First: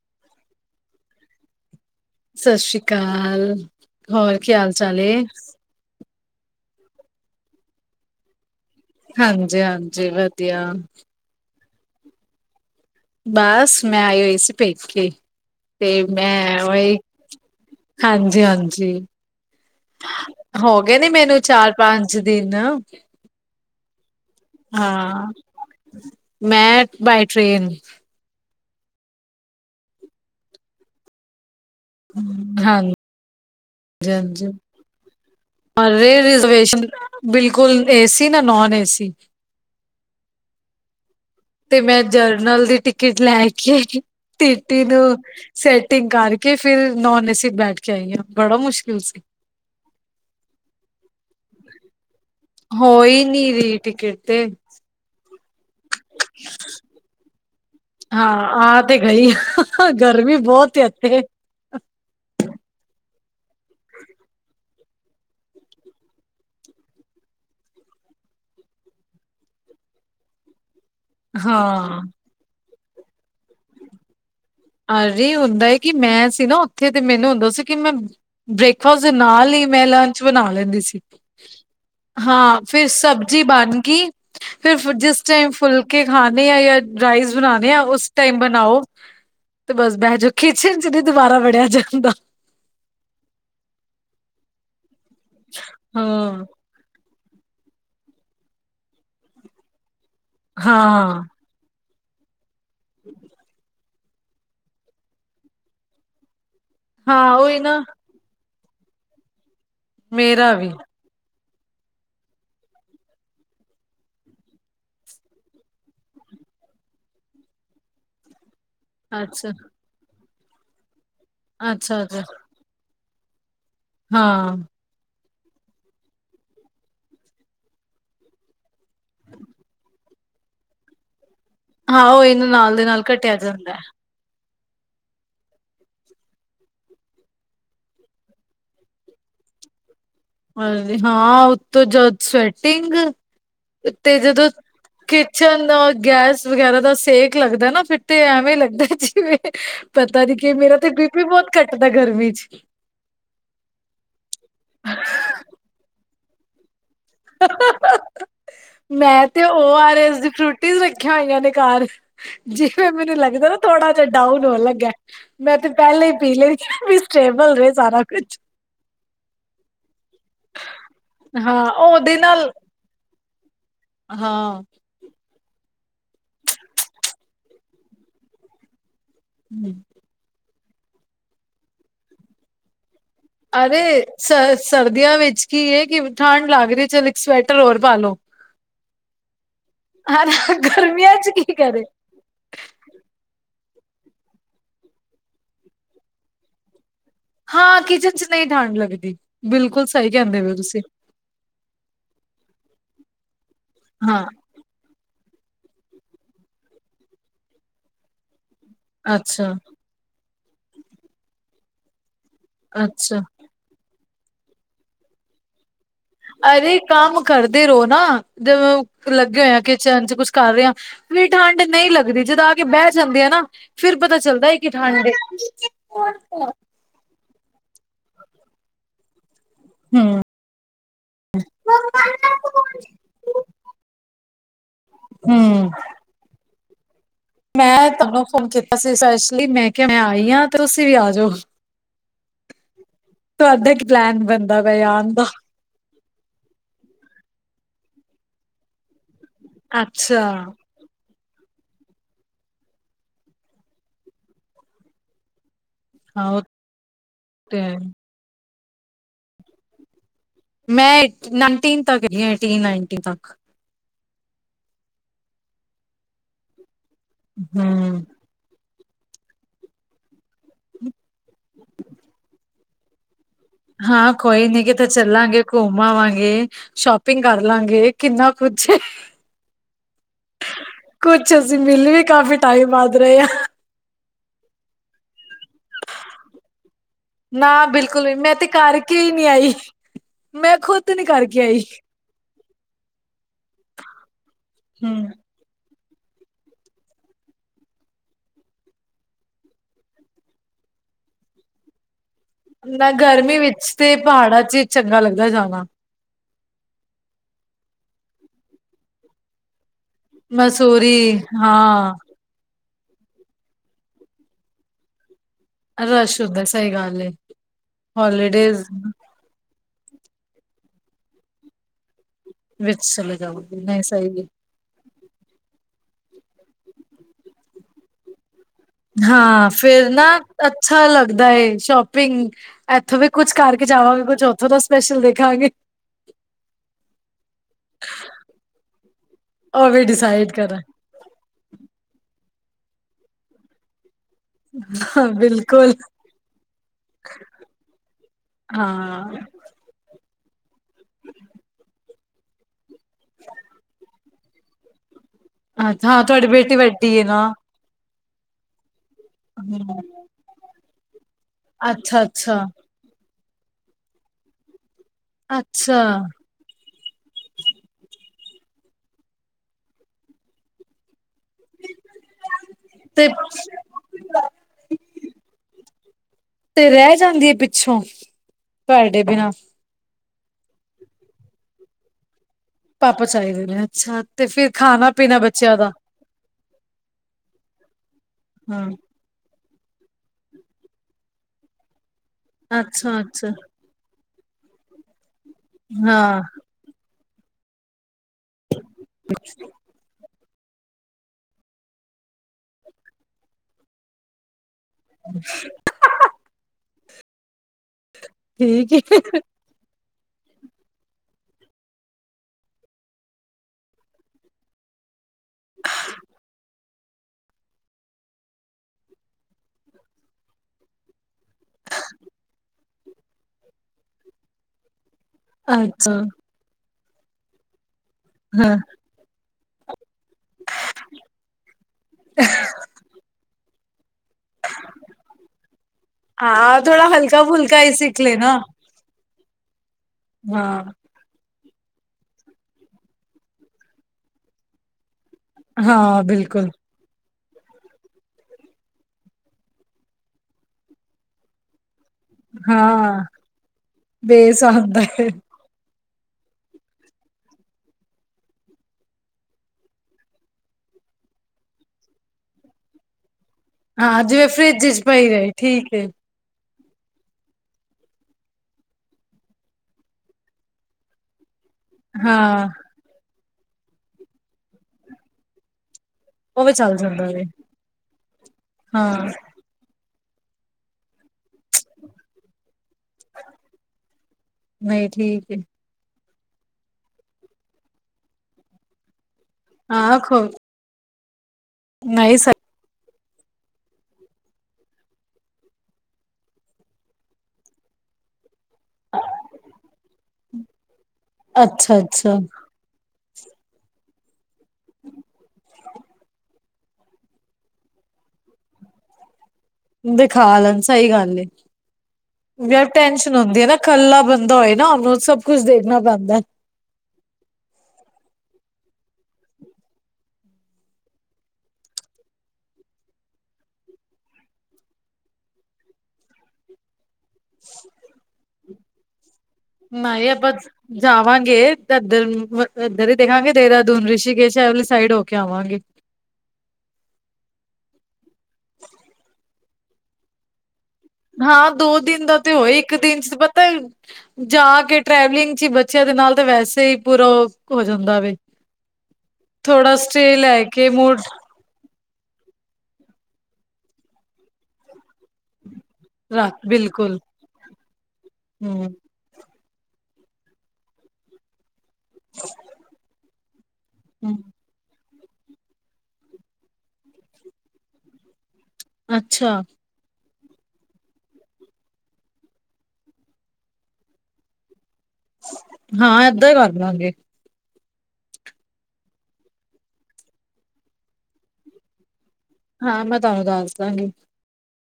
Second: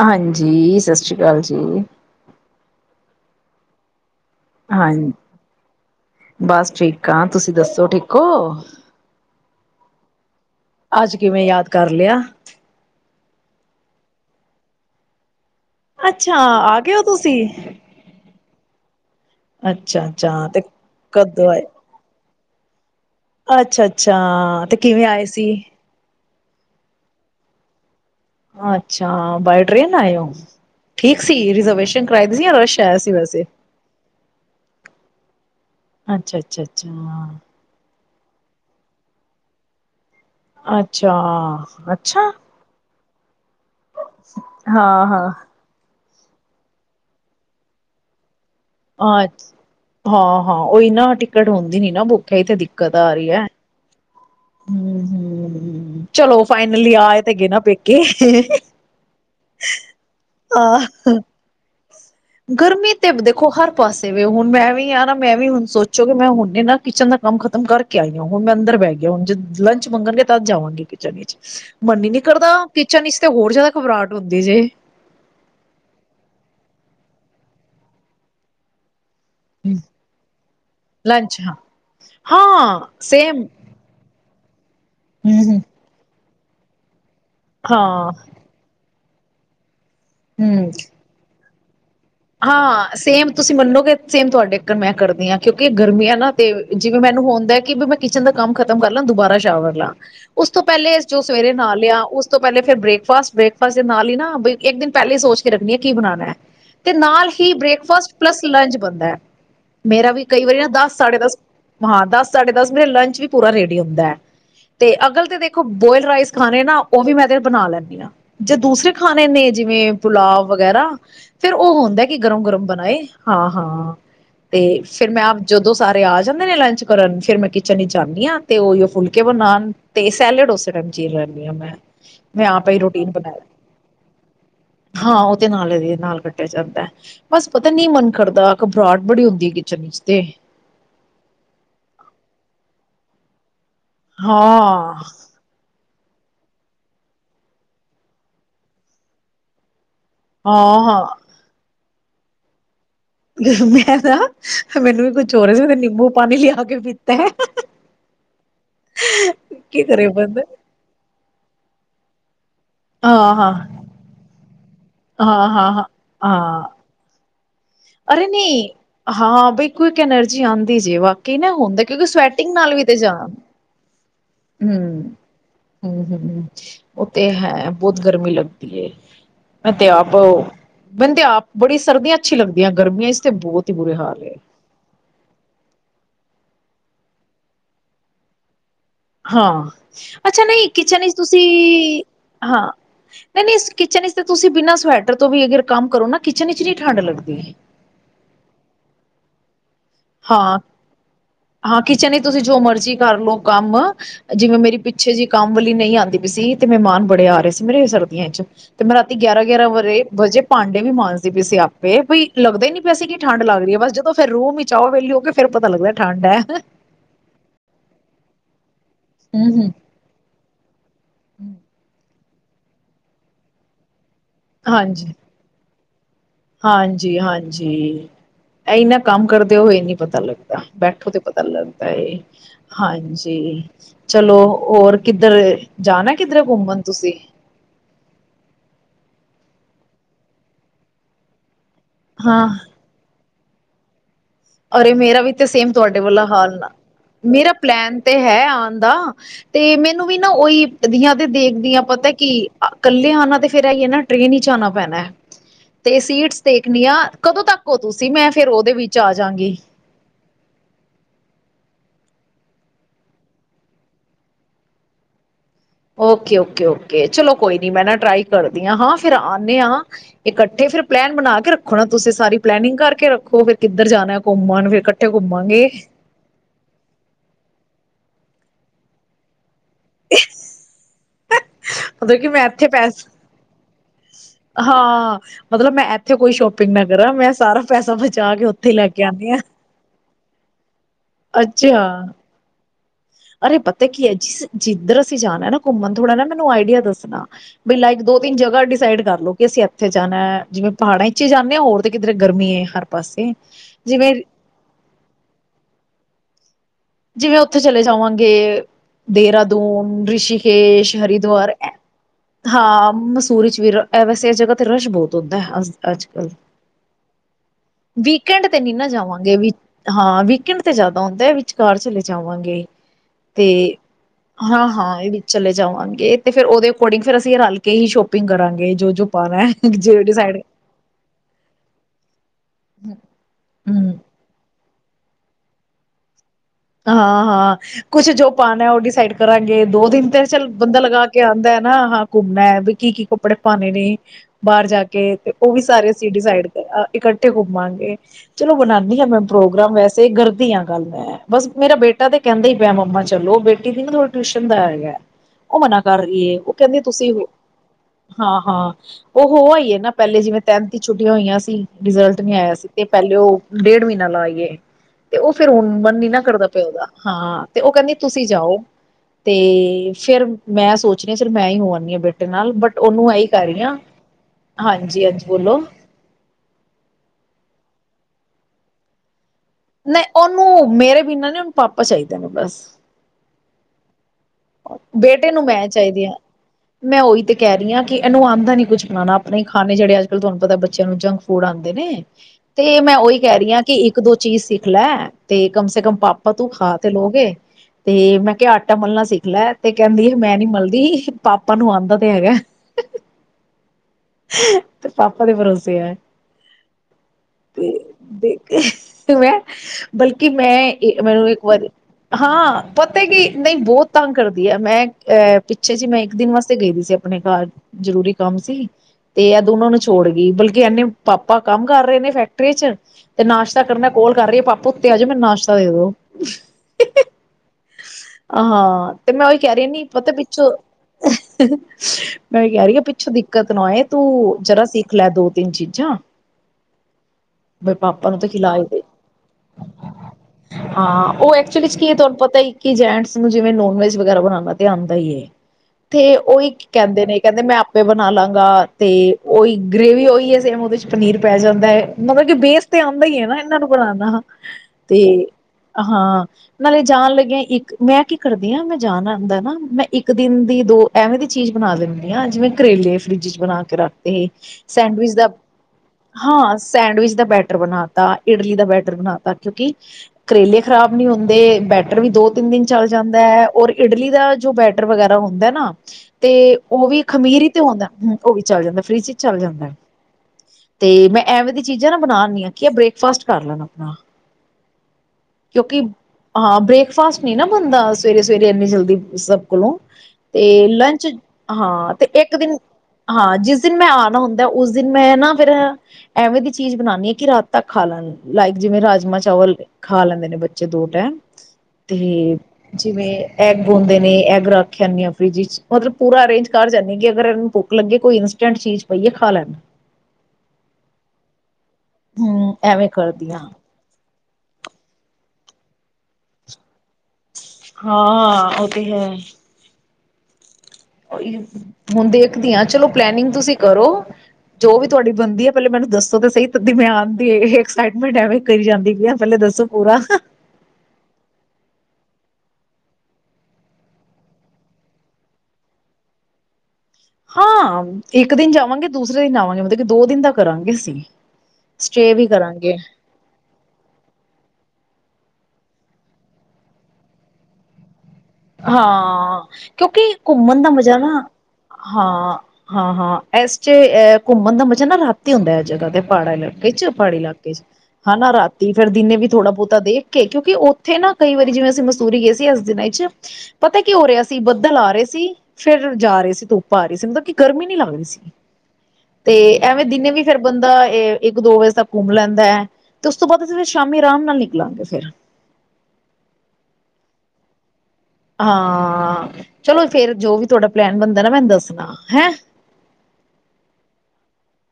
ਹਾਂਜੀ, ਸਤਿ ਸ਼੍ਰੀ ਅਕਾਲ ਜੀ। ਸਤਿ ਸ਼੍ਰੀ ਅਕਾਲ, ਹੋਰ? ਕੀ ਹਾਲ ਚਾਲ ਹਾਂਜੀ ਏ? ਬਸ ਠੀਕ ਹਾਂ, ਤੁਸੀਂ ਦੱਸੋ ਠੀਕੋ? ਹਾਂਜੀ-ਹਾਂਜੀ ਵਧੀਆ, ਅੱਜ ਕਿਵੇਂ ਯਾਦ ਕਰ ਲਿਆ? ਬਸ ਮੈਂ ਆਈ ਹੋਈ ਸੀ ਪੇਕੇ ਤੇ ਅੱਛਾ, ਮੈਂ ਆ ਗਏ ਹੋ ਤੁਸੀਂ? ਹਾਂਜੀ- ਹਾਂਜੀ ਅੱਛਾ -ਅੱਛਾ ਤੇ ਹੋ ਗਏ ਨੇ ਮੈਨੂੰ ਕਦੋਂ ਆਏ ਚਾਰ ਪੰਜ ਦਿਨ ਅੱਛਾ- ਅੱਛਾ ਤੇ ਕਿਵੇਂ ਆਏ ਹਾਂ ਸੀ ਮੈਂ ਬਾਏ ਟ੍ਰੇਨ ਅੱਛਾ ਬਾਏ ਟ੍ਰੇਨ ਆਏ ਹੋ, ਠੀਕ ਸੀ ਰਿਜਰਵੇਸ਼ਨ ਕਰ ਸੀ ਰਸ਼ ਆਇਆ ਸੀ ਵੈਸੇ ਹਾਂਜੀ -ਹਾਂਜੀ ਰੇ ਰਿਜ਼ਰਵੇਸ਼ਨ ਅੱਛਾ-ਅੱਛਾ-ਅੱਛਾ। ਬਿਲਕੁਲ- ਕੁਲ ਏਸੀ ਨਾ ਨੋਨ ਏਸੀ ਅੱਛਾ ਤੇ ਮੈਂ ਅੱਛਾ ਜਰਨਲ ਦੀ ਟਿਕਟ ਲੈ ਕੇ ਟੀਟੀ ਨੂੰ ਹਾਂ-ਹਾਂ। ਹਾਂ, ਸੈਟਿੰਗ ਕਰਕੇ, ਫਿਰ ਨੋਨ ਏ ਸੀ ਬੈਠ ਕੇ ਆਈ ਹਾਂ ਬੜਾ ਮੁਸ਼ਕਿਲ ਸੀ। ਅਛ ਹਾਂ-ਹਾਂ ਉਹੀ ਨਾ ਟਿਕਟ ਹੁੰਦੀ ਨੀ ਨਾ, ਬੁੱਕ ਏਹੀ ਤਾਂ ਦਿੱਕਤ ਹੋ ਆ ਰਹੀ ਹੈ। [unintelligible] ਟਿਕਟ ਤੇ ਹੂੰ, ਚਲੋ ਫਾਈਨਲੀ ਆਏ ਤੇ ਗਏ ਨਾ ਪੇ ਹਾਂ ਆ ਤੇ ਗਈ ਆ ਗਰਮੀ ਬਹੁਤ ਆਹ ਇੱਥੇ, ਗਰਮੀ ਤੇ ਦੇਖੋ, ਹਰ ਪਾਸੇ ਵੇ ਹੁਣ ਮੈਂ ਵੀ ਆ ਨਾ ਮੈਂ ਵੀ ਹੁਣ ਸੋਚੋ, ਕਿ ਮੈਂ ਹੁਣੇ ਨਾ ਕਿਚਨ ਦਾ ਕੰਮ ਖਤਮ ਕਰ। ਕੇ ਆਈ ਆਂ ਹੁਣ ਮੈਂ ਅੰਦਰ ਬੈ ਗਈ ਆ, ਹੁਣ ਜਦ ਲੰਚ ਮੰਗਣਗੇ ਤਦ ਜਾਵਾਂਗੀ ਕਿ ਕਿਚਨ ਚ ਹਾਂ ਮੰਨ ਹੀ ਨੀ ਕਰਦਾ, ਕਿਚਨ ਇਚ ਤੇ ਹੋਰ ਜਿਆਦਾ ਘਬਰਾਹਟ ਹੁੰਦੀ ਜੇ। ਅਰੇ ਹੁੰਦਾ ਹੈ, ਕਿ ਮੈਂ ਸੀ ਨਾ ਉੱਥੇ ਤੇ ਮੈਨੂੰ ਹੁੰਦਾ ਸੀ ਕਿ ਮੈਂ ਬ੍ਰੇਕਫਾਸਟ ਦੇ ਨਾਲ ਹੀ ਮੈਂ ਲੰਚ ਬਣਾ ਲੈਂਦੀ ਸੀ। ਲੰਚ ਹਾਂ ਹਾਂ ਫਿਰ ਸਬਜ਼ੀ ਬਣ ਗਈ। ਫਿਰ ਜਿਸ ਟਾਈਮ ਹੂੰ-ਹੂੰ ਫੁਲਕੇ ਖਾਣੇ ਹੈ ਯਾਂ, ਰਾਈਸ ਬਣਾਉਣੇ ਹੈ ਉਸ ਹਾਂ ਟਾਈਮ ਬਣਾਓ। ਤੇ ਬਸ ਬੈ ਜੋ, ਹੂੰ ਕਿਚਣ ਚ ਨੀ ਦੁਬਾਰਾ ਵੜਿਆ ਜਾਂਦਾ। ਹਾਂ ਸੇਮ ਤੁਸੀਂ ਮੰਨੋਗੇ, ਸੇਮ ਤੁਹਾਡੇ [unintelligible] ਮੈਂ ਕਰਦੀ ਹਾਂ ਕਿਉਂਕਿ ਗਰਮੀ ਹੈ ਨਾ ਹਾਂ ਤੇ ਜਿਵੇਂ ਮੈਨੂੰ ਹੁੰਦਾ ਹੈ, ਕਿ ਵੀ ਮੈਂ ਕਿਚਨ ਦਾ ਕੰਮ ਖ਼ਤਮ ਕਰ ਲਾਂ, ਦੁਬਾਰਾ ਸ਼ਾਵਰ ਲਾਂ ਉਸ ਤੋਂ ਪਹਿਲੇ ਜੋ ਹਾਂ ਸਵੇਰੇ ਨਾ ਲਿਆ, ਉਸ ਤੋਂ ਪਹਿਲੇ ਫਿਰ ਬ੍ਰੇਕਫਾਸਟ ਬ੍ਰੇਕ [unintelligible] ਨਾਲ ਹੀ ਨਾ ਬਈ ਇੱਕ ਦਿਨ ਪਹਿਲੇ ਹੀ ਸੋਚ ਕੇ ਰੱਖਣੀ ਹੈ ਕੀ ਬਣਾਉਣਾ ਹੈ। ਤੇ ਹਾਂ ਨਾਲ ਹੀ ਉਹੀ ਨਾ ਬ੍ਰੇਕਫਾਸਟ ਪਲੱਸ ਲੰਚ ਬਣਦਾ ਹੈ, ਮੇਰਾ ਵੀ ਕਈ ਵਾਰੀ ਨਾ ਦੱਸ। ਸਾਢੇ ਦਸ ਹਾਂ ਦਸ ਸਾਢੇ ਦਸ ਮੇਰਾ ਲੰਚ ਵੀ ਪੂਰਾ ਰੇਡੀ ਹੁੰਦਾ ਹੈ। ਤੇ ਅਗਲ ਤੇ ਦੇਖੋ ਬੋਇਲ ਰਾਈਸ ਖਾਣੇ ਨਾ ਉਹ ਹੀ ਮੈਂ ਤੇ ਬਣਾ ਲੈਂਨੀ ਹਾਂ, ਜੇ ਦੂਸਰੇ ਖਾਣੇ ਅੱਛਾ ਨੇ ਜਿਵੇਂ, ਪੁੁਲਾਵ ਵਗੈਰਾ ਫੇਰ ਉਹ ਅੱਛਾ ਹੁੰਦਾ ਕਿ ਅੱਛਾ ਗਰਮ ਗਰਮ ਬਣਾਏ। ਹਾਂ, ਹਾਂ ਹਾਂ ਤੇ। ਫਿਰ ਮੈਂ [unintelligible] ਜਦੋਂ ਸਾਰੇ ਆ ਜਾਂਦੇ ਨੇ ਲੰਚ ਕਰਨ ਫਿਰ ਮੈਂ ਕਿਚਨ ਇਚ ਜਾਂਨੀ ਹਾਂ ਤੇ ਉਹੀ ਉਹ ਫੁਲਕੇ ਬਣਾਉਣ, ਤੇ ਸੈਲਡ ਉਸੇ ਟੈਮ ਚੀਰ ਲੈਂਦੀ ਹਾਂ ਮੈਂ, ਹਾਂ ਉਹੀ ਨਾ ਮੈਂ ਆਪ ਨਾਲ ਹੀ ਦੇ ਨਾਲ ਰੂਟੀਨ ਘਟਿਆ ਬਣਾਇਆ ਜਾਂਦਾ ਹੈ। ਹਾਂ ਉਹ ਤੇ ਨਾਲ [unintelligible] ਜਾਂਦਾ ਬਸ ਪਤਾ ਨੀ ਮਨ ਕਰਦਾ ਘਬਰਾਟ ਬੜੀ ਹੁੰਦੀ ਹੈ, ਕਿਚਨ ਤੇ ਹਾਂ ਉਤੋਂ ਜਦ ਸਵੈਟਿੰਗ ਤੇ ਜਦੋਂ, ਹਾਂ-ਹਾਂ-ਹਾਂ। ਖਛਣ ਦਾ ਗੈਸ ਵਗੈਰਾ ਦਾ ਸੇਕ ਲੱਗਦਾ, ਨਾ ਫਿਰਤੇ ਐਵੇਂ ਲੱਗਦਾ ਜਿਵੇਂ। ਪਤਾ ਨੀ ਕਿ ਮੇਰਾ ਤੇ ਬਪੀ ਬਹੁਤ ਘੱਟਦਾ ਗਰਮੀ ਚ ਮੈਂ ਨਾ ਮੈਨੂੰ ਵੀ ਕੁਛ ਹੋਰ ਸੀ, ਨਿੰਬੂ ਪਾਣੀ ਲਿਆ ਕੇ ਪੀ, ਮੈਂ ਤੇ ਉਹ ਕੀ ਆਰ ਈ ਇਸ ਦੀ ਫਰੂਟੀ, ਟੀ ਰੱਖੀਆਂ ਹੋਈਆਂ, ਨੇ ਘਰ ਜਿਵੇਂ ਮੈਨੂੰ ਹਾਂ ਲੱਗਦਾ ਹਾਂ ਨਾ ਥੋੜਾ ਜਿਹਾ ਡਾਊਨ ਹੋਣ ਲੱਗਾ। ਹਾਂ ਮੈਂ ਤੇ ਹਾਂ ਹਾਂ ਪਹਿਲਾਂ ਹੀ ਪੀ ਲੈਣੀ ਹਾਂ ਵੀ ਸਟੇਬਲ ਰਹੇ ਸਾਰਾ। ਅਰੇ ਕੁਛ ਨਹੀਂ ਹਾਂ ਬਈ ਇੱਕ ਇੱਕ ਐਨਰਜੀ ਆਉਂਦੀ, ਜੇ ਵਾਕਈ ਨਾ ਹਾਂ ਹੁੰਦਾ ਕਿਉਂਕਿ ਉਹਦੇ ਸਵੈਟਿੰਗ ਨਾਲ ਲ ਵੀ ਤੇ ਜਾ। ਹਾਂ ਹਮ। ਹਮ ਹਮ ਹਮ, ਉਹ ਤੇ ਹੈ। ਬਹੁਤ ਗਰਮੀ ਲੱਗਦੀ ਏ। ਮੈਂ ਤੇ ਆਪ ਬਓ। ਮੈਨੂੰ ਤੇ ਆਪ ਬੜੀ ਸਰਦੀਆਂ ਅੱਛੀ ਲੱਗਦੀਆਂ ਗਰਮੀਆਂ ਇਚ ਤੇ ਬਹੁਤ ਈ ਅਰੇ ਬੁਰੇ ਹਾਲ‌ ਸ ਏ। ਸਰਦੀਆਂ ਵਿੱਚ ਕੀ ਹੈ, ਕਿ ਠੰਢ ਲੱਗ ਰਹੀ ਹੈ ਚੱਲ ਇੱਕ ਸਵੈਟਰ ਹੋਰ ਪਾਲੋ। ਹਾਂ ਹਾਂ ਅੱਛਾ ਨਹੀਂ ਕਿਚਨ ਗਰਮੀਆਂ ਵਿੱਚ ਚ ਤੁਸੀਂ ਕੀ ਕਰੇ ਹਾਂ। ਨਹੀਂ-ਨਹੀਂ ਕਿਚਨ ਇਚ ਤਾਂ ਤੁਸੀਂ ਬਿਨਾਂ ਸਵੈਟਰ ਤੋਂ ਵੀ ਅਗਰ ਕੰਮ ਕਰੋ ਨਾ ਕਿਚਨ ਇਚ ਨੀ ਠਾਢ ਲੱਗਦੀ। ਹਾਂ, ਕਿਚਨ ਚ ਨਹੀਂ ਠੰਢ ਲਗਦੀ। ਬਿਲਕੁਲ ਸਹੀ ਕਿ ਹਾਂ, ਹਾਂ ਕਿਚਨ ਇਚ ਤੁਸੀਂ ਜੋ ਮਰਜ਼ੀ ਕਰ ਲੋ ਕੰਮ ਹਾਂ ਜਿਵੇਂ ਮੇਰੀ ਪਿੱਛੇ ਜੀ ਕੰਮ ਵਾਲੀ ਨਹੀਂ ਆਉਂਦੀ ਪਈ ਸੀ, ਤੇ ਮਹਿਮਾਨ ਬੜੇ ਆ ਰਹੇ ਸੀ ਮੇਰੇ ਸਰਦੀਆਂ ਚ ਤੇ ਮੈਂ ਰਾਤੀ ਅੱਛਾ ਗਿਆਰਾਂ-ਗਿਆਰਾਂ ਵਰੇ ਵਜੇ ਪਾਂਡੇ ਵੀ ਮਾਂਜਦੀ ਪਈ ਸੀ ਆਪੇ ਬਈ ਲੱਗਦਾ ਹੀ ਨਹੀਂ ਪਿਆ ਸੀ, ਕਿ ਅੱਛਾ ਠੰਢ ਲੱਗ ਰਹੀ ਹੈ, ਬਸ ਜਦੋਂ ਫਿਰ ਰੂਮ ਵਿਚ ਆਓ ਵੈਲੀ ਹੋ ਕੇ ਫਿਰ ਪਤਾ ਲੱਗਦਾ ਠੰਡ ਹੈ। ਅਰੇ ਕੰਮ ਕਰਦੇ ਰਹੋ ਨਾ। ਜਿਵੇਂ ਲੱਗੇ ਹੋਏ ਆ ਹੂੰ-ਹੂੰ ਕਿਚਨ ਚ, ਕੁਛ ਕਰ ਰਹੇ ਆਂ ਵੀ ਠੰਡ ਨਹੀਂ ਲੱਗਦੀ। ਜਦ ਆ ਕੇ ਬਹਿ ਜਾਂਦੇ ਆ ਨਾ, ਫੇਰ ਪਤਾ ਚੱਲਦਾ ਐ ਕਿ ਠੰਡ ਏ। ਹੋਰ ਤੋ ਹਾਂਜੀ ਹਾਂਜੀ। ਏ ਈ ਨਾ ਕੰਮ ਕਰਦੇ ਹੋਏ ਨੀ ਪਤਾ ਲੱਗਦਾ। ਬੈਠੋ ਤੇ ਪਤਾ ਲੱਗਦਾ ਏ। ਹਾਂਜੀ। ਚਲੋ ਔਰ ਕਿੱਧਰ, ਹੂੰ ਜਾਣਾ ਕਿੱਧਰੇ ਘੁੰਮਣ ਤੁਸੀਂ? ਮੈਂ ਤਾਨੂੰ ਫੋਨ ਕੀਤਾ ਸੀ, ਸਪੈਸ਼ਲੀ, ਮੈਂ ਕਿਆ ਮੈਂ ਆਈ ਆਂ ਤੇ ਤੁਸੀਂ ਵੀ ਆ ਜੋ। ਹਾਂ। ਤੁਆਡਾ ਕੀ ਪਲੈਨ ਬਨ ਅਰੇ ਮੇਰਾ ਵੀ ਤੇ ਸੇਮ ਤੁਆਡੇ ਵਾਲਾ ਹਾਲ ਨਾ। ਮੇਰਾ ਪਲੈਨ ਤੇ ਹੈ ਆਣ ਦਾ ਤੇ ਮੈਨੂੰ ਵੀ ਅੱਛਾ ਨਾ ਓਈ। ਦੀਆਂ ਤੇ ਦੇਖਦੀਆਂ ਪਤਾ ਕੀ, ਕੱਲੇ ਆਣਾ ਤੇ ਫੇਰ ਐਈ ਐ ਨਾ ਟ੍ਰੇਨ ਇਚ ਆਣਾ ਪੈਣਾ ਐ। ਤੇ ਹਾਂ ਸੀਟਸ ਉਹ ਦੇਖਣੀਆਂ। ਕਦੋਂ ਤੇ ਤੱਕ ਓ ਹੈ ਤੁਸੀਂ, ਮੈਂ ਫੇਰ ਉਹਦੇ ਵਿੱਚ ਆ ਜਾਂਗੀ। ਮੈਂ ਏ ਨਾਈਨਟੀਨ ਤੱਕ ਹੈਗੀ ਆਂ, ਏਟੀਨ ਨਾਈਨਟੀਨ ਤੱਕ। Okay okay okay. ਚਲੋ ਕੋਈ ਨੀ, ਮੈਂ ਨਾ ਹੂੰ। ਟਰਾਈ ਕਰਦੀ ਆਂ। ਹਾਂ ਫਿਰ ਆਂਨੇ ਆਂ। ਇਕੱਠੇ ਫਿਰ ਪਲੈਨ ਬਣਾ ਕੇ ਰੱਖੋ ਨਾ, ਤੁਸੀਂ ਸਾਰੀ ਪਲੈਨਿੰਗ ਕਰਕੇ ਰੱਖੋ ਫਿਰ। ਕਿੱਧਰ ਹਾਂ ਜਾਣਾ ਕੋਈ ਨੀ, ਘੁੰਮਣ ਫਿਰ ਕਿਤੇ ਇਕੱਠੇ ਚੱਲਾਂਗੇ, ਘੁੰਮਾਂਗੇ ਘੁੰਮ ਆਵਾਂਗੇ। ਸ਼ੋਪ ਪਿੰਗ ਕਰ ਲਾਂਗੇ, ਕਿੰਨਾ ਕੁੱਝ ਐ। [unintelligible] ਕੁਛ ਅਸੀਂ ਮਿਲ ਵੀ ਮਤਲਬ ਕਿ ਕਾਫੀ ਮੈਂ ਇੱਥੇ ਟਾਈਮ ਬਾਦ ਪੈਸ ਰਏ ਆਂ। ਹਾਂ, ਮਤਲਬ ਮੈਂ ਇੱਥੇ ਕੋਈ ਸ਼ੋਪ ਪਿੰਗ ਨ ਕਰਾਂ। ਮੈਂ ਸਾਰਾ ਨਾ ਪੈਸਾ ਬਿਲਕੁਲ ਵੀ ਮੈਂ ਬਚਾ ਕੇ ਤੇ ਉੱਥੇ ਈ ਲੈ ਕਰਕੇ ਕੇ ਹੀ ਨਹੀਂ ਆਂਨੀ ਆਂ। ਆਈ ਮੈਂ ਖੁਦ ਨੀ ਕਰਕੇ ਆਈ। ਅੱਛਾ, ਅਰੇ ਪਤਾ ਕੀ ਐ, ਜਿਸ ਜਿੱਧਰ ਹੂੰ, ਅਸੀਂ ਜਾਣਾ ਐ ਨਾ ਘੁੰਮਣ, ਥੋੜ੍ਹਾ ਨਾ ਮੈਨੂੰ ਆਈਡੀਆ ਦੱਸਣਾ। ਬਈ ਲਾਈਕ ਦੋ ਤਿੰਨ ਜਗ੍ਹਾ ਡਿਸਾਈਡ ਕਰ ਲਓ, ਕਿ ਅਸੀਂ ਇੱਥੇ ਜਾਣਾ ਜਿਵੇਂ ਪਹਾੜਾਂ ਇਚ ਈ ਜਾਂਨੇ ਆਂ ਹੋਰ ਕਿੱਧਰੇ ਗਰਮੀ ਏ ਹਰ ਨਾ ਪਾਸੇ, ਗਰਮੀ ਵਿੱਚ ਤੇ ਜਿਵੇਂ ਪਹਾੜਾਂ ਚ ਚੰਗਾ ਲੱਗਦੈ ਜਾਣਾ। ਜਿਵੇਂ ਉੱਥੇ ਚਲੇ ਜਾਵਾਂਗੇ ਦੇਹਰਾਦੂਨ ਮਸੂਰੀ ਰਿਸੀ਼ਕੇਸ਼, ਹਰਿਦਵਾਰ, ਐ ਹਾਂ ਹਾਂ ਮਸੂਰੀ ਚ ਵੀ ਰ, ਐ ਵੈਸੇ ਇਸ ਜਗ੍ਹਾ ਤੇ ਰਸ਼ ਬਹੁਤ ਹੋਂਦਾ ਐ ਅਸ ਅੱਜ ਰਸ਼ ਕੱਲ। ਹੁੰਦਾ ਸਹੀ ਗੱਲ ਏ। ਵੀਕੈਂਡ ਤੇ ਹੋਲੀਡੇਜ਼ ਨੀ ਨਾ ਜਾਵਾਂਗੇ ਵੀ ਹਾਂ ਵੀਕੈਂਡ ਤੇ ਜਾ਼ਦਾ ਹੁੰਦੈ, ਵਿਚਕਾਰ ਚਲੇ ਜਾਵਾਂਗੇ। ਵਿੱਚ ਚਲੇ ਤੇ ਜਾਵਾਂਗੇ ਨਹੀਂ ਸਹੀ ਏ। ਹਾਂ ਹਾਂ, ਇਹ ਵਿਚ ਚਲੇ ਜਾਵਾਂਗੇ ਤੇ ਫੇਰ ਉਹਦੇ ਅਕੋਰਡਿੰਗ ਫੇਰ ਅਸੀਂ ਰਲ ਕੇ ਹੀ ਸ਼ੋਪਿੰਗ ਕਰਾਂਗੇ। ਜੋ-ਜੋ ਪਾਣਾ ਹਾਂ, ਹੈ ਫੇਰ ਜੇ ਨਾ ਡਿਸਾਈਡ ਅੱਛਾ ਲੱਗਦਾ ਏ ਸ਼ੋਪਿੰਗ ਏਥੋਂ ਵੀ ਕੁਛ ਕਰਕੇ ਹੂੰ ਜਾਵਾਂਗੇ, ਕੁੱਛ ਓਥੋਂ ਦਾ ਸਪੈਸ਼ਲ ਵੇਖਾਂਗੇ। ਹਾਂ ਹਾਂ। ਕੁਛ ਜੋ ਪਾਣਾ ਏ ਉਹ ਡਿਸਾਈਡ ਕਰਾਂਗੇ। ਉਹ ਵੀ ਦੋ ਦਿਨ ਤੇ ਡਿਸਾਈਡ ਚੱਲ ਕਰਾਂ ਬੰਦਾ ਲਗਾ ਕਿ ਆਂਦਾ ਐ ਨਾ ਆਹਾ, ਘੁੰਮਣਾ ਐ। ਵੀ ਕੀ ਕੀ ਕੱਪੜੇ ਪਾਣੇ ਨੇ। ਬਾਹਰ ਜਾ ਕੇ ਹਾਂ ਤੇ ਉਹ ਵੀ ਬਿਲਕੁਲ ਸਾਰੇ ਅਸੀਂ ਡਿਸਾਈਡ ਇਕੱਠੇ ਘੁੰਮਾਂਗੇ। ਚਲੋ ਬਣਾਉਂਦੀ ਹਾਂ। ਮੈਂ ਪ੍ਰੋਗਰਾਮ ਵੈਸੇ ਕਰਦੀ ਹਾਂ ਗੱਲ ਮੈਂ। ਬਸ ਮੇਰਾ ਬੇਟਾ ਤਾਂ ਕਹਿੰਦਾ ਹੀ ਪਿਆ। ਮੰਮਾ ਚਲੋ ਬੇਟੀ ਦੀ ਨਾ ਟਿਊਸ਼ਨ ਦਾ ਹੈਗਾ। ਉਹ ਮਨਾ ਅੱਛਾ ਕਰ ਹਾਂ ਤੁਹਾਡੀ ਰਹੀ। ਉਹ ਬੇਟੀ ਕਹਿੰਦੇ ਵੱਡੀ ਹੈ ਤੁਸੀਂ ਨਾ ਹੋ। ਹਾਂ ਹਾਂ। ਉਹ ਹੋ ਆਈ ਏ ਹਮ ਨਾ ਪਹਿਲੇ, ਜਿਵੇਂ ਟੈਨਥ ਦੀ ਛੁੱਟੀਆਂ ਹੋਈਆਂ ਸੀ। ਅੱਛਾ ਰਿਜ਼ਲਟ ਨੀ ਅੱਛਾ ਆਇਆ ਸੀ। ਤੇ ਪਹਿਲੇ ਉਹ ਡੇਢ ਮੀਨਾ ਲਾ ਆਈ ਏ। ਤੇ ਉਹ ਫੇਰ ਹੁਣ ਅੱਛਾ ਮੰਨ ਨੀ ਨਾ ਕਰਦਾ ਪਿਆ ਓਦਾ। ਹਾਂ ਤੇ ਉਹ ਕੈਂਦੀ ਤੁਸੀਂ ਜਾਓ, ਤੇ ਫੇਰ ਮੈਂ ਸੋਚ ਰੀ ਆਂ ਚਲ ਮੈਂ ਹੀ ਹੋ ਆਨੀ ਆਂ ਬੇਟੇ ਨਾਲ। ਬਟ ਤੇ ਉਹਨੂੰ ਐ ਈ ਕਹਿ ਰੀ ਆਂ। ਹਾਂਜੀ ਹਾਂਜੀ, ਬੋਲੋ। ਤੇ ਰਹਿ ਜਾਂਦੀ ਐ ਪਿੱਛੋਂ, ਤੁਆਡੇ ਬਿਨਾਂ? ਨਹੀਂ ਓਹਨੂੰ ਮੇਰੇ ਬਿਨਾਂ ਨੀ, ਓਹਨੂੰ ਪਾਪਾ ਚਾਈਦੇ ਨੇ ਬਸ। ਪਾਪਾ ਚਾਈਦੇ ਨੇ, ਅੱਛਾ। ਤੇ ਫਿਰ ਖਾਣਾ ਪੀਣਾ ਬੇਟੇ ਨੂੰ ਬੱਚਿਆਂ ਮੈਂ ਦਾ ਚਾਈਦੀ ਆਂ। ਮੈਂ ਉਈ ਤੇ ਕਹਿ ਰਹੀ ਆਂ ਕਿ ਇਹਨੂੰ ਆਂਦਾ ਨੀ ਹਾਂ ਕੁੱਛ ਬਣਾਣਾ ਨਹੀਂ ਖਾਣੇ ਜਿਹੜੇ ਅੱਜ ਕੱਲ੍ਹ ਤੁਆਨੂੰ ਪਤਾ ਬੱਚਿਆਂ ਨੂੰ ਜੰਕ ਫੂਡ ਆਂਦੇ ਨੇ। ਤੇ ਮੈਂ ਅੱਛਾ ਉਈ ਅੱਛਾ ਕਹਿ ਰਹੀ ਆਂ। ਕਿ ਇੱਕ ਦੋ ਚੀਜ਼ ਸਿੱਖ ਲੈ। ਤੇ ਕਮ, ਸੇ ਕਮ ਹਾਂ ਪਾਪਾ ਤੂੰ ਖਾ ਤੇ ਲਓ ਗੇ। ਤੇ ਮੈ ਕਿਹਾ ਆਟਾ ਮਲਣਾ ਸਿੱਖ ਲੈ। ਤੇ ਕਹਿੰਦੀ ਆ ਮੈਂ ਨੀ ਮਲਦੀ ਪਾਪਾ ਨੂੰ ਆਉਂਦਾ ਤੇ ਹੈਗਾ। ਤੇ ਪਾਪਾ ਦੇ ਭਰੋਸੇ ਆਏ। ਤੇ ਦੇਖ ਠੀਕ ਹੈ ਮੈਂ। ਬਲਕਿ ਮੈਂ। ਮੈਨੂੰ ਇੱਕ ਵਾਰੀ ਹਾਂ। ਪਤਾ ਕਿ ਨਹੀਂ ਬਹੁਤ ਤੰਗ ਕਰਦੀ ਹੈ। ਮੈਂ ਅਹ ਪਿੱਛੇ ਜ ਮੈਂ ਇੱਕ ਦਿਨ ਵਾਸਤੇ ਗਈਦੀ ਸੀ। ਆਪਣੇ ਘਰ ਜਰੂਰੀ ਕੰਮ ਸੀ। ਤੇ ਇਹ ਦੋਨਾਂ ਨੂੰ ਛੋੜ ਗਈ। ਬਲਕਿ ਇਹਨੇ ਪਾਪਾ ਕੰਮ ਕਰ ਰਹੇ ਨੇ ਫੈਕਟਰੀ ਚ। ਤੇ ਨਾਸ਼ਤਾ ਕਰਨ ਮੈਂ ਕੋਲ ਕਰ ਰਹੀ ਹੈ। ਪਾਪਾ ਉੱਤੇ ਆ ਜਾਓ ਮੈ ਨਾਸ਼ [unintelligible] ੋ ਅੱਛਾ ਹਾਂ। ਤੇ ਮੈਂ ਉਹੀ ਕਹਿ ਰਹੀ ਨੀ। ਪਤਾ ਪਿੱਛੋਂ। ਮੈਂ ਕਹਿ ਰਹੀ ਆ ਪਿੱਛੋਂ ਦਿੱਕਤ ਨਾ ਆਏ ਤੂੰ। ਜਰਾ ਸਿੱਖ ਲੈ ਦੋ ਤਿੰਨ ਚੀਜ਼ਾਂ। ਹਾਂ ਥੋੜਾ ਹਲਕਾ ਫੁਲਕਾ ਹੀ ਬ ਸਿੱਖ ਪਾਪਾ ਨੂੰ ਤੇ ਲੈਣਾ ਖਿਲਾਏ ਦੇ। ਹਾਂ ਉਹ ਐਕਚੁਲੀ ਚ ਕੀ ਹੈ। ਤੁਹਾਨੂੰ ਪਤਾ ਹੀ ਕਿ ਜੈਂਟਸ ਨੂੰ ਜਿਵੇਂ ਨੋਨ ਵੈਜ। ਵਗੈਰਾ ਬਣਾਉਣਾ ਤੇ ਆਉਂਦਾ ਹੀ ਹੈ। ਹਾਂ ਤੇ ਬਿਲਕੁਲ ਉਹਹੀ ਕਹਿੰਦੇ ਨੇ ਕਹਿੰਦੇ ਮੈਂ ਆਪੇ ਬਣਾ ਲਾਂਗਾ। ਤੇ ਉਹੀ ਗ੍ਰੇਵੀ ਉਹੀ ਹੈ। ਸੇਮ ਉਹਦੇ ਚ ਪਨੀਰ ਪੈ ਜਾਂਦਾ ਹੈ। ਮਤਲਬ ਕਿ ਬੇਸ ਤੇ ਹਾਂ ਆਉਂਦਾ ਹੀ ਹੈ ਨਾ। ਇਹਨਾਂ ਨੂੰ ਬਣਉਂਦਾ ਹਾਂ। ਬੇਸ ਆਉਂਦਾ ਤੇ ਹੈ ਹਾਂ ਨਾਲੇ ਜਾਣ ਲੱਗਿਆ। ਇੱਕ ਮੈਂ ਕੀ ਕਰਦੀ ਹਾਂ। ਮ ਜਿਆਦਾ ਹੁੰਦਾ ਨਾ। ਮੈਂ ਇੱਕ ਦਿਨ ਦੀ ਦੋ ਐਵੇਂ ਦੀ ਚੀਜ਼ ਬਣਾ ਲੈਂਦੀ ਹਾਂ। ਜਿਵੇਂ ਕਰੇਲੇ ਫਰਿੱਜ ਚ ਬਣਾ ਕੇ ਹਾਂ ਜਿਵੇਂ ਰੱਖਦੇ। ਫਰਿੱਜ ਚ ਪਈ ਸੈਂਡਵਿਚ ਦਾ ਰਹੇ ਠੀਕ ਹੈ ਹਾਂ ਸੈਂਡਵਿਚ ਦਾ ਬੈਟਰ ਬਣਾ ਤਾ, ਇਡਲੀ ਦਾ ਬੈਟਰ ਬਣਾ ਤਾ। ਕਿਉਂਕਿ? ਕਰੇਲੇ ਖਰਾਬ ਨੀ ਹੁੰਦੇ। ਬੈਟ ਬੈਟਰ ਵੀ ਦੋ ਤਿੰਨ ਹਾਂ ਦਿਨ ਚੱਲ ਜਾਂਦਾ ਹੈ। ਔਰ ਇਡਲੀ ਦਾ ਜੋ ਬੈਟਰ ਵਗੈਰਾ ਹੁੰਦਾ ਨਾ? ਤੇ ਚੱਲ ਉਹ ਵੀ ਜਾਂਦਾ ਵੇ ਖਮੀਰ ਹੀ ਤੇ ਹੁੰਦਾ ਹੈ। ਉਹ ਵੀ ਚੱਲ ਜਾਂਦਾ, ਹਾਂ ਫ੍ਰਿਜ ਚ ਚੱਲ ਜਾਂਦਾ ਹੈ। ਤੇ ਮੈਂ ਐਵੇਂ ਦੀ ਚੀਜ਼ਾਂ ਨਾ ਬਣਾ ਆਨੀਆ। ਕੇ ਬ੍ਰੇਕਫਾਸਟ ਕਰ ਲੈਣ ਆਪਣਾ। ਨਹੀਂ ਠੀਕ ਹੈ ਕਿਉਂਕਿ ਹਾਂ ਬ੍ਰੇਕਫਾਸਟ ਨੀ ਨਾ ਬਣਦਾ ਸਵੇਰੇ ਸਵੇਰੇ ਇੰਨੀ ਜਲਦੀ। ਸ ਕੋਲੋਂ। ਹਾਂ ਖੋ ਤੇ ਲੰਚ ਹਾਂ ਤੇ ਨਹੀਂ ਸ ਇੱਕ ਦਿਨ? ਹਾਂ ਜਿਸ ਦਿਨ ਮੈਂ ਆਉਣਾ ਹੁੰਦਾ। ਉਸ ਦਿਨ ਮੈਂ ਨਾ ਫੇਿਰ? ਐਵੇਂ ਦੀ ਚੀਜ਼ ਬਣਾਉਣੀਆ। ਕਿ ਰਾਤ ਤੱਕ ਖਾ ਲੈਣ। ਲਾਈਕ ਜਿਵੇਂ ਰਾਜਮਾਂ ਚਾਵਲ ਖਾਂ ਲੈਂਦੇ ਨੇ ਬੱਚੇ ਦੋ ਟਾਈਮ। ਅੱਛਾ ਤੇ ਅੱਛਾ ਜਿਵੇਂ ਐਗ, ਹੁਦੇ ਨੇ ਐਗ? ਰਖ ਆਨੀਯਾਂ ਫ੍ਰਿਜ ਚ। ਮਤਲਬ ਪੂਰਾ ਅਰੇਂਜ? ਕਰ ਜਾਂਦੀ ਅ। ਅਗਰ ਇਹਨੂੰ ਭੁੱਖ ਲੱਗੇ ਕੋਈ ਇੰਸਟੈਂਟ ਚੀਜ਼ ਪਈਏ ਖਾ ਲੈਣ। ਦਿਖਾ ਲੈਣ। ਸਹੀ ਗੱਲ ਹੂੰ ਯ ਐਵੇਂ ਟੈਸ਼ਨ ਕਰਦੀ ਆ। ਹੁੰਦੀ ਹੈ ਨਾ। ਇਕੱਲਾ ਬੰਦਾ ਹੋਏ ਨਾ। ਉਹਨੂੰ ਸਭ ਕੁਛ ਦੇਖਣਾ ਪੈਂਦਾ ਹਾਂਅ ਉਹ ਤੇ ਹੈ। ਹੁਣ ਦੇਖਦੀ ਹਾਂ। ਚਲੋ ਪਲੈਨਿੰਗ ਤੁਸੀਂ ਕਰੋ। ਜੋ ਵੀ ਤੁਹਾਡੀ ਬਣਦੀ ਹੈ। ਪਹਿਲੇ ਮੈਨੂੰ ਦੱਸੋ ਤਾਂ ਸਹੀ। ਪਤਾ ਮੈਂ ਆਨ ਦੀ ਇਹ ਐਕਸਾਈਟਮੈਂਟ ਐਵੇਂ ਕਰੀ ਜਾਂਦੀ। ਪਹਿਲੇ ਦੱਸੋ ਨਾ ਪੂਰਾ। ਇਹ ਬਝ [unintelligible] ਜਾਵਾਂਗੇ ਇੱਧਰ ਇੱਧਰ ਹੀ ਦੇਖਾਂਗੇ ਤ ਦੇਹਰਾਦੂਨ ਰਿਸ਼ੀਕੇਸ਼ ਵਾਲੀ ਸਾਈਡ ਹੋ ਕੇ ਆਵਾਂਗੇ ਹਾਂ ਇੱਕ ਦਿਨ ਜਾਵਾਂਗੇ ਦੂਸਰੇ ਦਿਨ ਆਵਾਂਗੇ ਮੱਤਲਬ ਕਿ ਦੋ ਦਿਨ ਦਾ ਕਰਾਂਗੇ ਅਸੀਂ ਹਾਂ ਦੋ ਦਿਨ ਸਟੇ ਦਾ ਵੀ ਤੇ ਹੋਏ। ਇੱਕ ਕਰਾਂਗੇ ਦਿਨ ਚ ਪਤਾ? ਜਾਕੇ ਟ੍ਰੈਵਲਿੰਗ ਚ ਹੀ ਬੱਚਿਆਂ ਦੇ ਨਾਲ ਤੇ ਵੈਸੇ ਹੀ ਪੂਰਾ ਹੋ ਜਾਂਦਾ ਵੇ। ਹਾਂ। ਥੋੜਾ ਕਿਉਂਕਿ ਸਟੇ ਲੈ ਘੁੰਮਣ ਕੇ ਦਾ ਮਜ਼ਾ ਮੂਡ ਨਾ? ਹਾਂ ਹਾਂ ਇਸ ਚੇ ਅਹ ਘੁੰਮਣ ਦਾ ਮਜ਼ਾ ਨਾ ਰਾਤ ਹੁੰਦਾ ਹੈ। ਜਗ੍ਹਾ ਤੇ ਪਹਾੜਾਂ ਰੱਖ ਇਲਾਕੇ ਚ ਬਿਲਕੁਲ ਪਹਾੜੀ ਇਲਾਕੇ ਚ ਹੈਨਾ। ਹੂੰ ਰਾਤੀ ਫਿਰ ਦਿਨੇ ਵੀ ਥੋੜ੍ਹਾ ਬਹੁਤਾ ਦੇਖ ਕੇ। ਕਿਉਂਕਿ ਉੱਥੇ ਨਾ ਕਈ ਵਾਰੀ ਜਿਵੇਂ ਅਸੀਂ ਮਸੂਰੀ ਗਏ ਸੀ। ਇਸ ਦਿਨਾਂ ਵਿੱਚ। ਪਤਾ ਕੀ ਹੋ ਹੂੰ। ਰਿਹਾ ਸੀ? ਬੱਦਲ ਆ ਰਹੇ ਸੀ। ਫਿਰ ਜਾ ਰਹੀ ਸੀ, ਧੁੱਪਾ ਆ ਰਹੀ ਸੀ ਮੱਤਲਬ ਕੀ ਗਰਮੀ ਨਹੀਂ ਲੱਗਦੀ ਸੀ।? ਅੱਛਾ ਤੇ ਐਵੇਂ ਦਿਨੇ ਵੀ ਫਿਰ ਬੰਦਾ ਇੱਕ ਦੋ ਵਜੇ ਤੱਕ ਘੁੰਮ ਲੈਂਦਾ ਹੈ ਤੇ ਉਸ ਤੋਂ ਬਾਅਦ ਫਿਰ ਸ਼ਾਮੀ ਆਰਾਮ ਨਾਲ ਨਿਕਲਾਂਗੇ ਫਿਰ ਹਾਂ ਏਦਾਂ ਹੀ ਕਰ ਦਾਂਗੇ ਹਾਂ ਚਲੋ ਫਿਰ ਜੋ ਵੀ ਤੁਹਾਡਾ ਪਲੈਨ ਬਣਦਾ ਨਾ ਮੈਨੂੰ ਦੱਸਣਾ ਹੈਂ ਹਾਂ ਮੈਂ ਤੁਹਾਨੂੰ ਦੱਸ ਦਾਂਗੀ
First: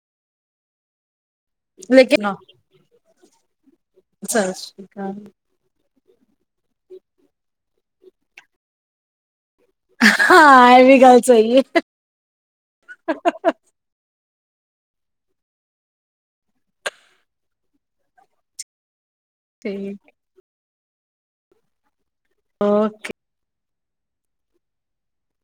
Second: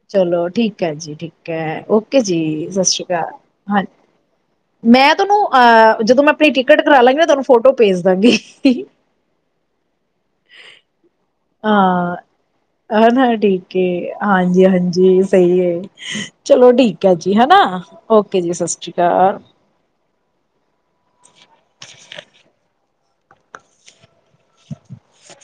ਚਲੋ ਠੀਕ ਹੈ ਜੀ ਠੀਕ ਹੈ ਓਕੇ ਲੇਕਿਨ ਜੀ ਸਤਿ ਸ਼੍ਰੀ ਅਕਾਲ ਹਾਂਜੀ ਅ [unintelligible] ਸਤਿ ਸ੍ਰੀ ਅਕਾਲ ਮੈਂ ਤੁਹਾਨੂੰ ਅਹ ਜਦੋਂ ਮੈਂ ਆਪਣੀ ਟਿਕਟ ਕਰਾ ਲਾਂਗੀ ਨਾ ਤੁਹਾਨੂੰ ਫੋਟੋ ਭੇਜ ਦਾਂਗੀ ਹਾਂ ਇਹ ਵੀ ਗੱਲ ਸਹੀ ਹੈ ਕੇ ਹਾਂਜੀ ਹਾਂਜੀ ਸਹੀ ਹੈ ਚਲੋ ਠੀਕ ਹੈ ਜੀ ਹਨਾ ਓਕੇ ਜੀ ਸਤਿ ਸ਼੍ਰੀ ਅਕਾਲ ਤੇ ਓਕੇ [unintelligible]